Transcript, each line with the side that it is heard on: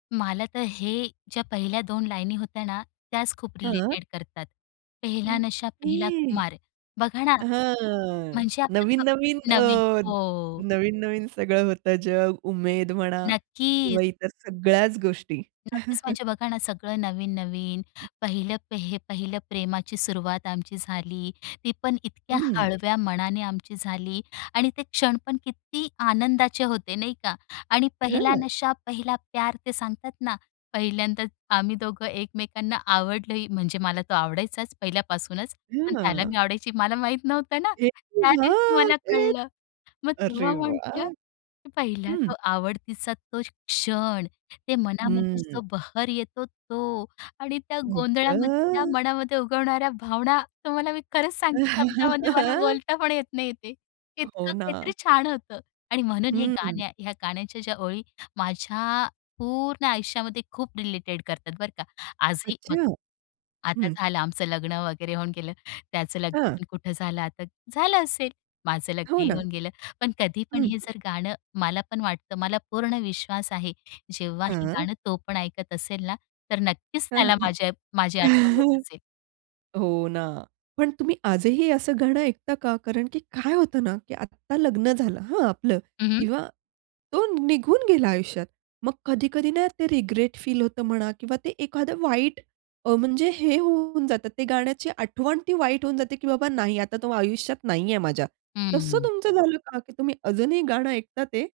left: मला तर हे ज्या पहिल्या 2 लाईनी होत्या ना, त्याच खूप
right: हां.
left: रिलेटेड करतात. पेहला नशा पेहला
right: ओके.
left: खुमार. बघा ना.
right: हां.
left: म्हणजे आपले.
right: नवीन-नवीन
left: म्हणजे आपलं अ, नवीन.
right: अ,
left: हो.
right: नवीन-नवीन सगळं होतं जग, उमेद म्हणा
left: नक्कीच.
right: किंवा इतर सगळ्याच गोष्टी.
left: नक्कीच, म्हणजे बघा ना सगळं नवीन-नवीन. पहिलं हे पहिलं प्रेमाची सुरुवात आमची झाली. ती पण इतक्या
right: हं.
left: हळव्या मनाने आमची झाली आणि ते क्षण पण किती आनंदाचे होते नाही का. आणि पेहला
right: हां.
left: नशा पेहला प्यार ते सांगतात ना. पहिल्यांदाच आम्ही दोघं एकमेकांना आवडलोही म्हणजे मला तो आवडायचाच पहिल्यापासूनच. पण त्याला
right: हां.
left: मी आवडायची मला माहीत नव्हतं ना. त्या
right: [unintelligible]
left: दिवशी
right: हां,
left: मला
right: तेच.
left: कळलं. मग
right: अरे
left: तेव्हा म्हटलं
right: वाह!
left: पहिला
right: हं.
left: तो आवडतीचा तो क्षण. ते मनामध्ये
right: हं.
left: जो बहर येतो तो आणि त्या
right: आई
left: गोंधळामध्ये त्या
right: गं!
left: मनामध्ये उगवणाऱ्या भावना तुम्हाला मी खरंच सांगते शब्दामध्ये मला बोलता पण येत नाही ते.
right: हो
left: इतकं काहीतरी
right: ना.
left: छान होतं आणि म्हणून हे
right: हं.
left: गाण्या ह्या गाण्याच्या ज्या ओळी माझ्या पूर्ण आयुष्यामध्ये खूप रिलेटेड करतात बरं का, आजही
right: अच्छा.
left: बघा. आता
right: हं.
left: झालं आमचं लग्न वगैरे होऊन गेलं. त्याचं
right: हां.
left: लग्न कुठं झालं आता झालं असेल. माझं
right: हो
left: लग्न
right: ना.
left: होऊन गेलं. पण कधी पण
right: हं.
left: हे जर गाणं मला पण वाटतं मला पूर्ण विश्वास आहे. जेव्हा हे
right: हां.
left: गाणं तो पण ऐकत असेल ना. तर नक्कीच
right: हां,
left: त्याला
right: हां,
left: माझी प माझी
right: हां.
left: आठवण येत असेल.
right: हो ना. पण तुम्ही आजही असं गाणं ऐकता का? कारण की काय होतं ना की आत्ता लग्न झालं हां आपलं
left: हं, हं.
right: किंवा तो निघून गेला आयुष्यात मग कधी-कधी ना ते रिग्रेट फील होतं म्हणा किंवा ते एखादं वाईट अ, म्हणजे हे होऊन जातं ते गाण्याची आठवण ती वाईट होऊन जाते की बाबा नाही आता तो आयुष्यात नाहीये माझ्या. तसं
left: हं.
right: तुमचं झालं का? की तुम्ही अजूनही गाणं ऐकता ते?